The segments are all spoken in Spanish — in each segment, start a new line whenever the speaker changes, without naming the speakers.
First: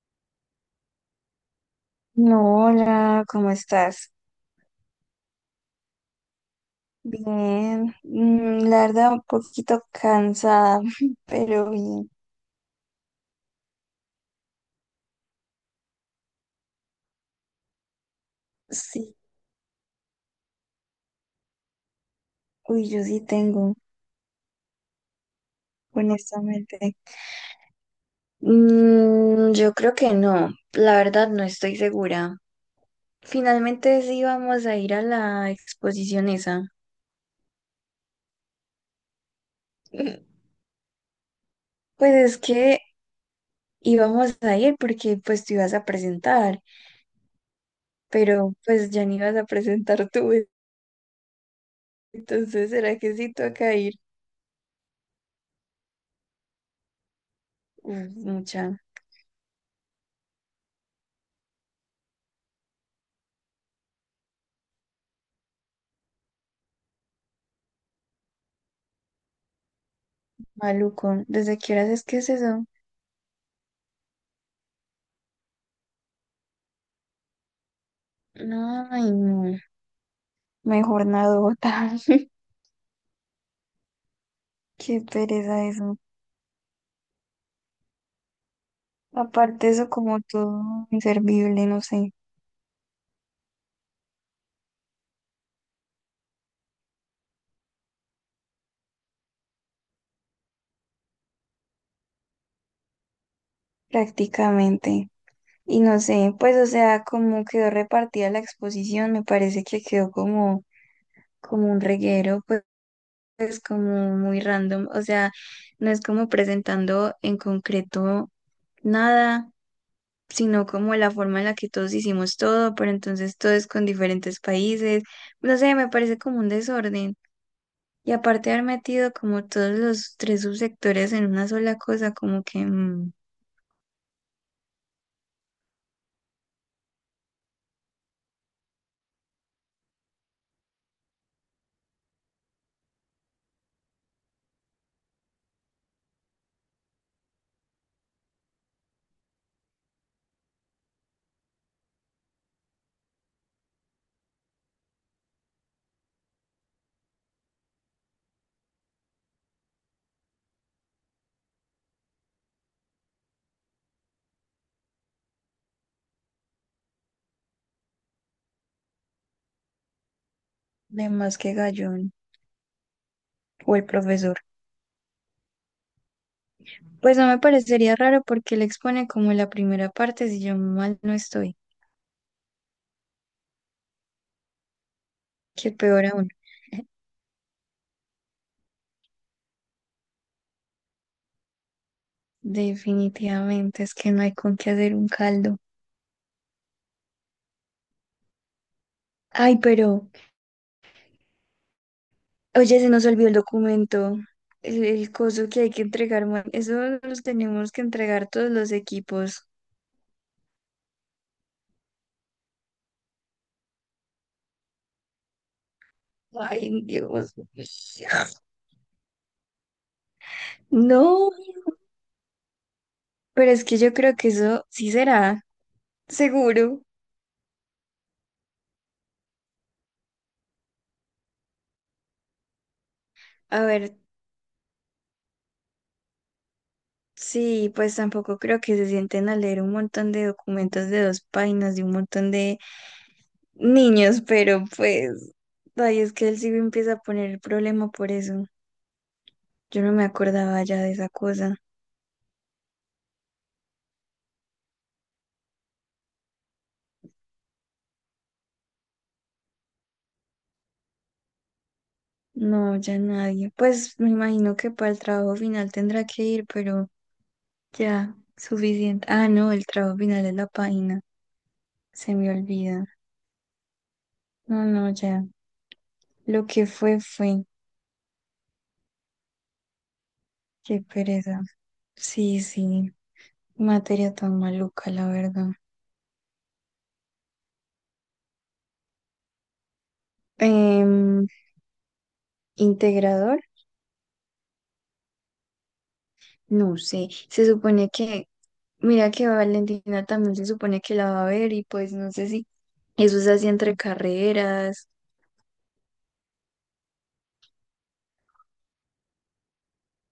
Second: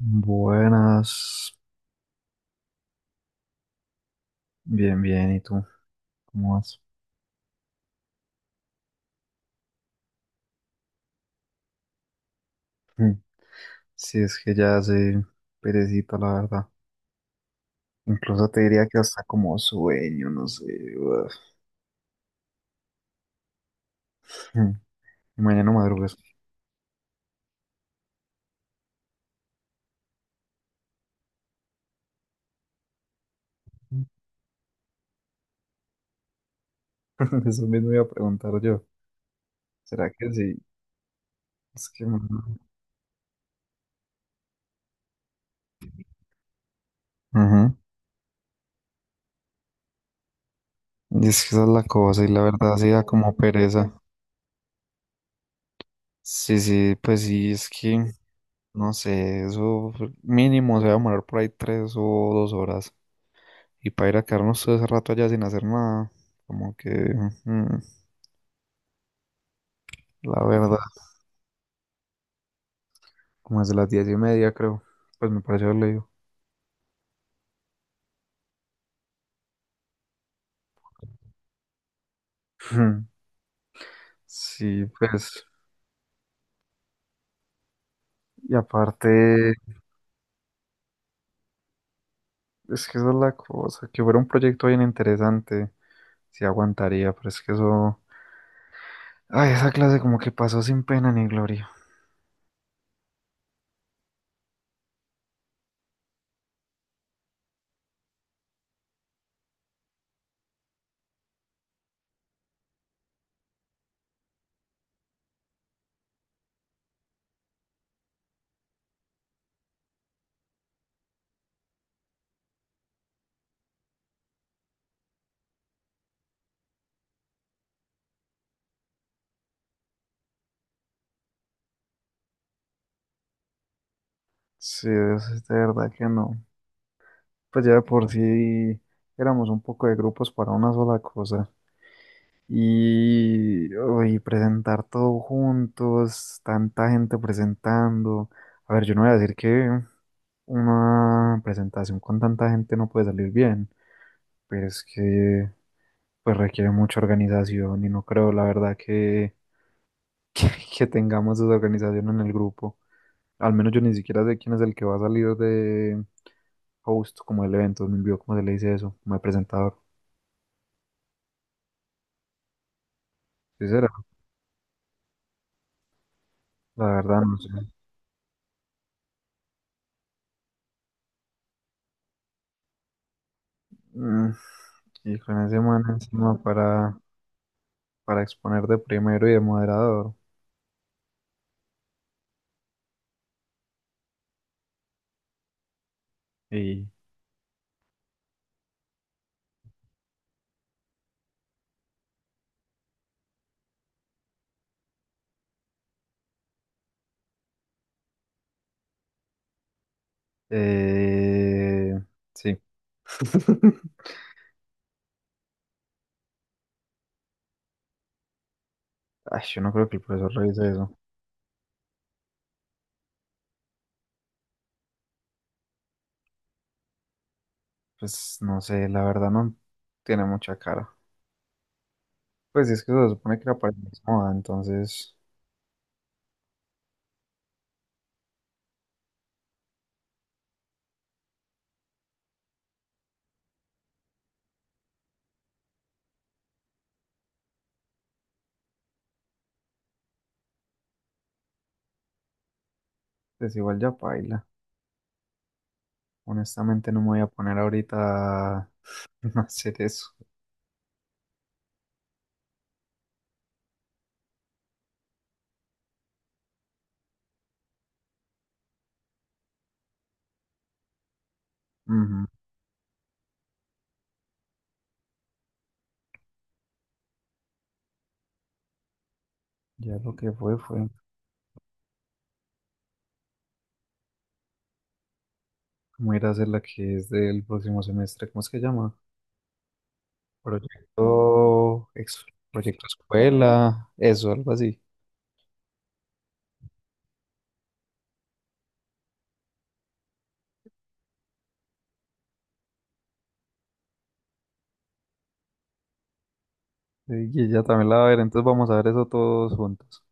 Buenas,
No, hola, ¿cómo estás?
bien, bien, ¿y tú? ¿Cómo vas?
Bien, la verdad un poquito cansada, pero bien.
Mm. Si es que ya hace perecita, la verdad. Incluso te diría que
Sí,
hasta como sueño, no sé. Uf.
uy, yo sí tengo,
Mm. Y mañana madrugas.
honestamente. Yo creo que no, la verdad no estoy segura. Finalmente sí vamos a ir a la exposición esa.
Eso mismo iba a preguntar yo. ¿Será que sí? Es que...
Pues
mm,
es que íbamos a ir porque pues tú ibas a presentar,
Ujú.
pero pues ya ni ibas a presentar tú,
Y es que esa es la cosa, y la
entonces,
verdad sí
¿será
da
que sí
como
toca
pereza.
ir?
Sí, sí, pues sí, es que,
Uf, mucha.
no sé, eso mínimo se va a demorar por ahí 3 o 2 horas. Y para ir a quedarnos todo ese rato allá sin hacer nada, como que, mm, la verdad,
Maluco, ¿desde qué horas es que es eso?
como desde las 10:30 creo, pues me pareció haber leído.
No, ay, no. Mejor nadota.
Sí,
Qué
pues,
pereza eso.
y aparte,
Aparte eso como todo inservible, no sé,
es que esa es la cosa, que fuera un proyecto bien interesante, sí aguantaría, pero es que eso, ay, esa clase como que pasó sin pena ni gloria.
prácticamente. Y no sé, pues o sea, como quedó repartida la exposición, me parece que quedó como, como un reguero, pues, pues como muy random. O sea, no es como presentando en concreto nada, sino como la forma en la que todos hicimos todo, pero entonces todo es con diferentes países. No sé, me parece como un desorden. Y aparte de haber metido como todos los tres subsectores en una sola cosa, como que mm,
Sí, es de verdad que no. Pues ya de por sí éramos un poco de grupos para una sola cosa. Y uy, presentar todo juntos, tanta gente presentando. A ver, yo no voy a decir que una presentación con tanta gente no puede salir bien, pero es que pues requiere mucha organización y no creo, la verdad, que, que, que tengamos esa organización en el grupo. Al menos yo ni siquiera sé quién es el que va a salir de host como el evento, me envió como se le dice eso, como de presentador.
de más que Gallón
Sí,
o el
será,
profesor.
la
Pues
verdad,
no
no
me
sé.
parecería raro porque él expone como la primera parte, si yo mal no estoy,
Mm, y con ese
que
man
peor aún.
encima para exponer de primero y de moderador.
Definitivamente es que no hay con qué hacer un caldo.
Y
Ay, pero oye, se nos olvidó el documento, el coso que hay que entregar, man. Eso los tenemos que entregar todos los equipos.
eh, sí.
Ay, Dios.
Ay, yo no creo que el profesor revise eso.
No, pero es que yo creo que eso sí será, seguro.
Pues no sé, la verdad no tiene mucha cara. Pues es que se supone que era
A
para el
ver,
mismo moda, entonces
sí, pues tampoco creo que se sienten a leer un montón de documentos de dos páginas de un montón de niños, pero pues, ay, es que él sí me empieza a poner el problema por eso. Yo no me acordaba ya de esa cosa.
pues igual ya paila. Honestamente no me voy a poner ahorita a hacer eso.
No, ya nadie. Pues me imagino que para el trabajo final tendrá que ir, pero ya, suficiente. Ah, no, el trabajo final es la página. Se
Ujú.
me olvida. No, no, ya. Lo que fue, fue.
Ya lo que fue
Qué
fue
pereza. Sí, sí. Materia tan maluca, la verdad.
como ir a hacer la que es del próximo semestre. ¿Cómo es que llama?
Em,
Proyecto, ex- proyecto
¿Integrador?
escuela, eso, algo así.
No sé. Se supone que, mira que Valentina también se supone que la va a ver y pues no sé si eso es así entre carreras.
Y ella también la va a ver, entonces vamos a ver eso todos juntos.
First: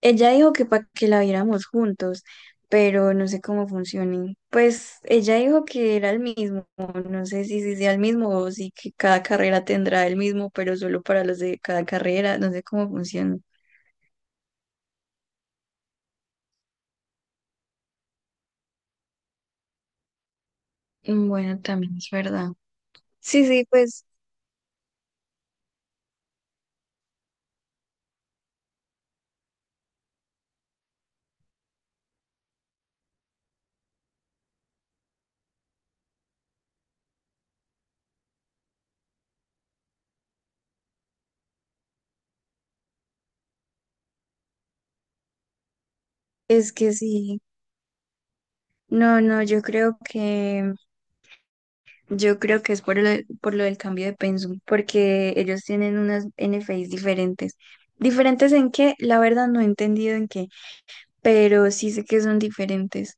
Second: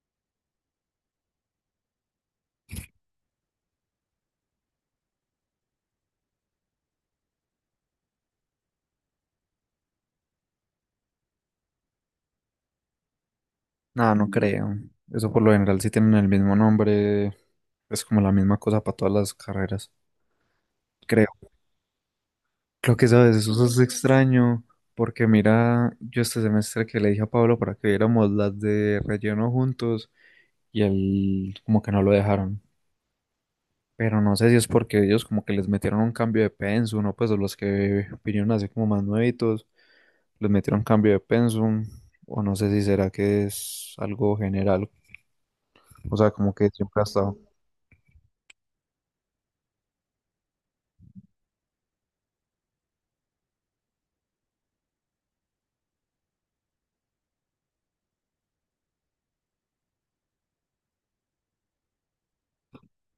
Ella dijo que para que la viéramos juntos, pero no sé cómo funcione. Pues ella dijo que era el mismo, no sé si, si sea el mismo o si que cada carrera tendrá el mismo, pero solo para los de cada carrera, no sé cómo funciona.
Nada, no creo. Eso por lo general sí tienen el mismo nombre, es como la misma cosa para todas las carreras, creo.
Bueno, también es verdad.
Lo que sabes,
Sí,
eso
sí,
es
pues
extraño, porque mira, yo este semestre que le dije a Pablo para que viéramos las de relleno juntos y él como que no lo dejaron. Pero no sé si es porque ellos como que les metieron un cambio de pensum, ¿no? Pues o los que vinieron así como más nuevitos, les metieron cambio de pensum, o no sé si será que es algo general, o sea, como que
es que
siempre ha estado
sí. No, no, yo creo que es por lo del cambio de pensum, porque ellos tienen unas NFIs diferentes. ¿Diferentes en qué? La verdad no he entendido en qué, pero sí sé que son diferentes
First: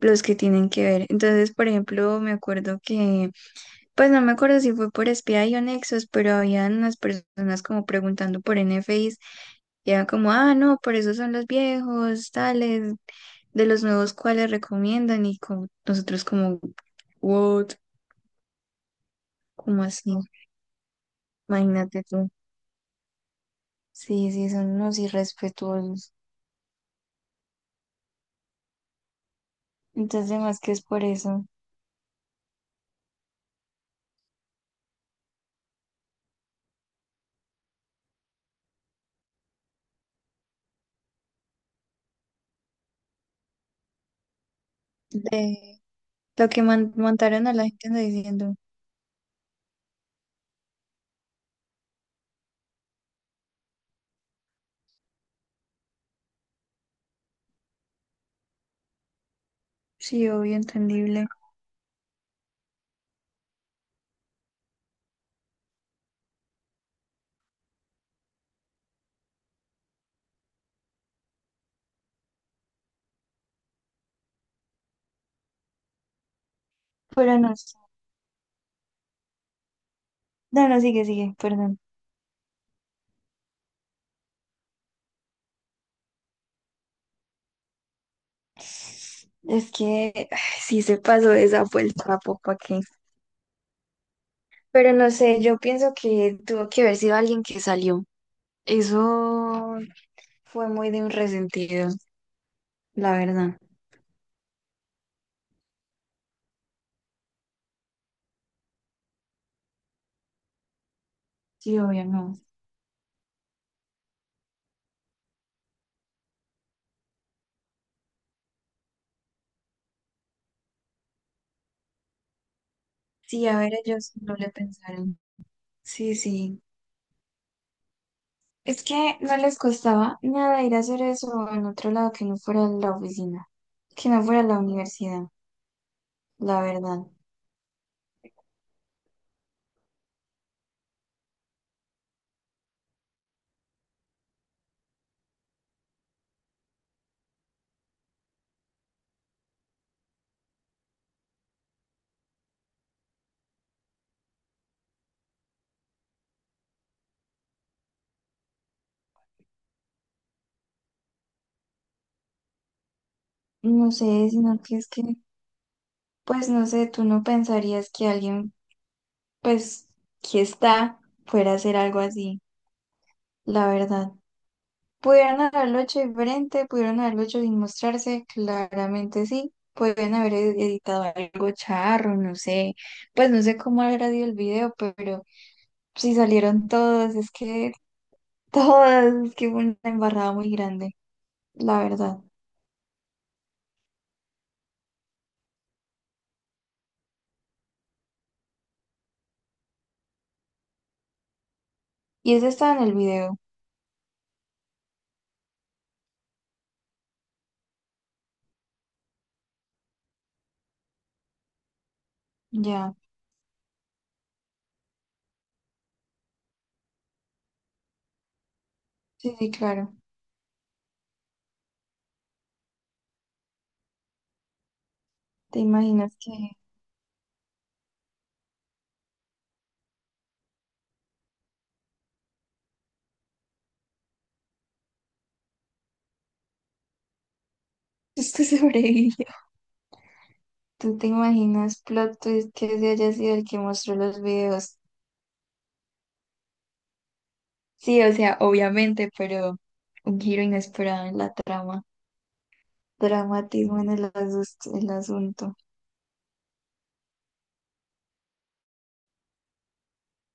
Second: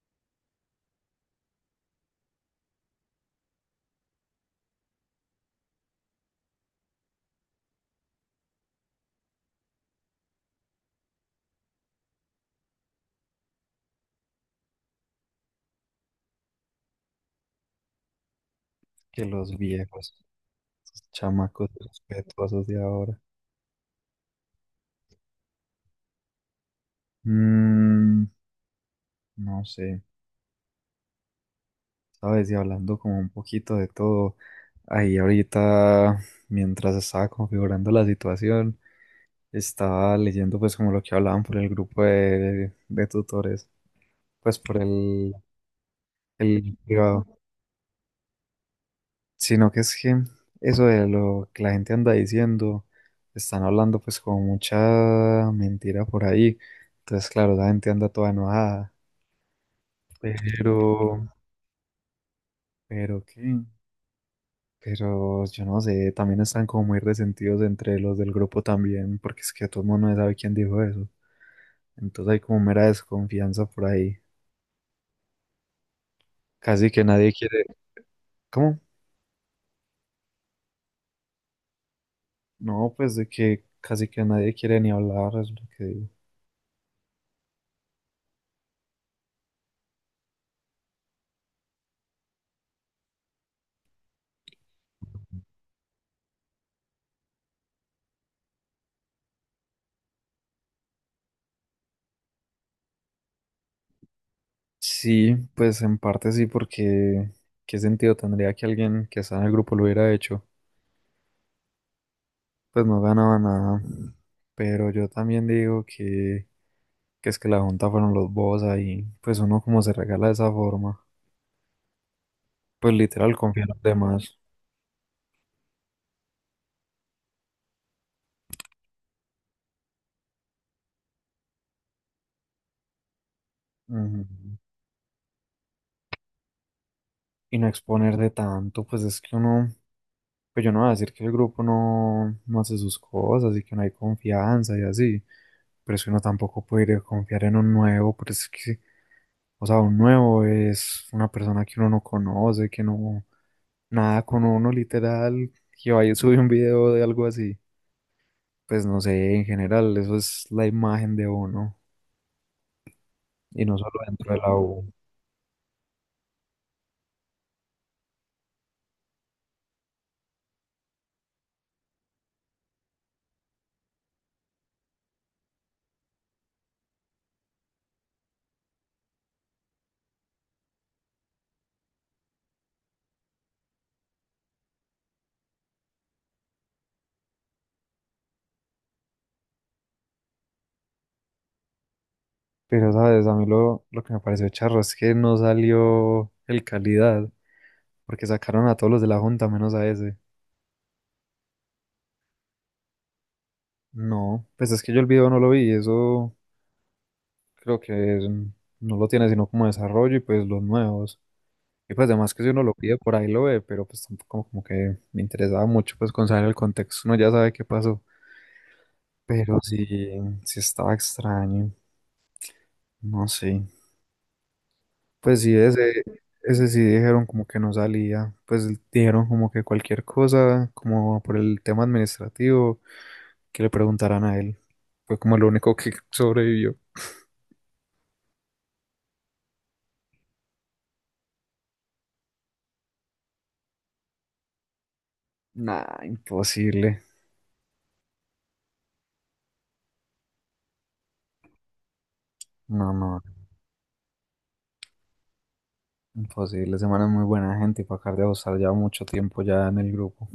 los que tienen que ver. Entonces, por ejemplo, me acuerdo que, pues no me acuerdo si fue por SPI o Nexus, pero habían unas personas como preguntando por N NFIs y era como, ah, no, por eso son los viejos, tales, de los nuevos cuáles recomiendan y como nosotros como, what,
que los
como así,
viejos, esos chamacos
imagínate tú.
respetuosos de ahora.
Sí, sí, son unos irrespetuosos.
Mm, no sé,
Entonces, más que es por eso,
sabes, y hablando como un poquito de todo, ahí ahorita, mientras estaba configurando la situación, estaba leyendo pues como lo que hablaban por el grupo de tutores. Pues por el,
de lo que
el privado,
montaron a la gente no diciendo.
sino que es que eso de lo que la gente anda diciendo, están hablando pues con mucha mentira por ahí, entonces claro, la gente anda toda enojada,
Sí, obvio,
pero,
entendible.
pero qué, pero yo no sé, también están como muy resentidos entre los del grupo también, porque es que todo el mundo no sabe quién dijo eso, entonces hay como mera desconfianza por ahí, casi que nadie
Pero no,
quiere,
sé.
¿cómo?
No, no, sigue, sigue, perdón.
No, pues de que casi que nadie quiere ni hablar, es lo que digo.
Es que ay, sí se pasó de esa vuelta, ¿para qué? Pero no sé, yo pienso que tuvo que haber sido alguien que salió. Eso fue muy de un resentido, la verdad.
Sí, pues en parte sí, porque ¿qué sentido tendría que alguien que está en el grupo lo hubiera hecho?
Sí, obvio, no.
Pues no ganaba nada. Pero yo también digo que es que la junta fueron los bobos ahí. Pues uno como se regala de esa forma. Pues literal
Sí, a
confía en
ver,
los
ellos no
demás.
le pensaron. Sí, sí. Es que no les costaba nada ir a hacer eso en otro lado que no fuera la oficina, que no fuera
Ujú.
la universidad, la verdad.
Y no exponer de tanto, pues es que uno, pues yo no voy a decir que el grupo no, no hace sus cosas y que no hay confianza y así, pero es que uno tampoco puede ir a confiar en un nuevo, pero es que, o sea, un nuevo es una persona que uno no conoce, que no, nada con uno literal, que vaya y sube un video de algo así, pues no sé, en general, eso es la imagen de uno y no solo
No sé,
dentro de la
sino que es
U.
que pues no sé, tú no pensarías que alguien, pues, que está, fuera a hacer algo así, la verdad. ¿Pudieron haberlo hecho diferente? ¿Pudieron haberlo hecho sin mostrarse? Claramente sí. Pueden haber editado algo charro, no sé. Pues no sé cómo habrá sido el video, pero si salieron todos, es que todas, es que hubo una embarrada muy grande, la verdad.
Pero, ¿sabes? A mí lo que me pareció charro es que no salió el calidad, porque sacaron a todos los de la junta menos a ese.
Y eso estaba en el video,
No, pues es que yo el video no lo vi, eso creo que no lo tiene sino como desarrollo y pues los nuevos. Y pues además que si uno lo
ya.
pide por ahí lo ve, pero pues tampoco como que me interesaba mucho pues con saber el contexto, uno ya sabe qué pasó.
Sí, sí,
Pero sí,
claro.
sí estaba extraño, no sé. Pues sí,
¿Te
ese,
imaginas que
ese sí dijeron como que no salía, pues dijeron como que cualquier cosa, como por el tema administrativo, que le preguntaran a él. Fue como lo único que sobrevivió.
esto sobrevive? ¿Tú te imaginas plot twist que ese haya sido el que mostró los videos?
Nah, imposible.
Sí, o sea, obviamente, pero un giro inesperado en la trama.
No, no,
Dramatismo en el, el asunto.
imposible. Semana es muy buena gente y para acá de estar ya mucho tiempo ya en el grupo.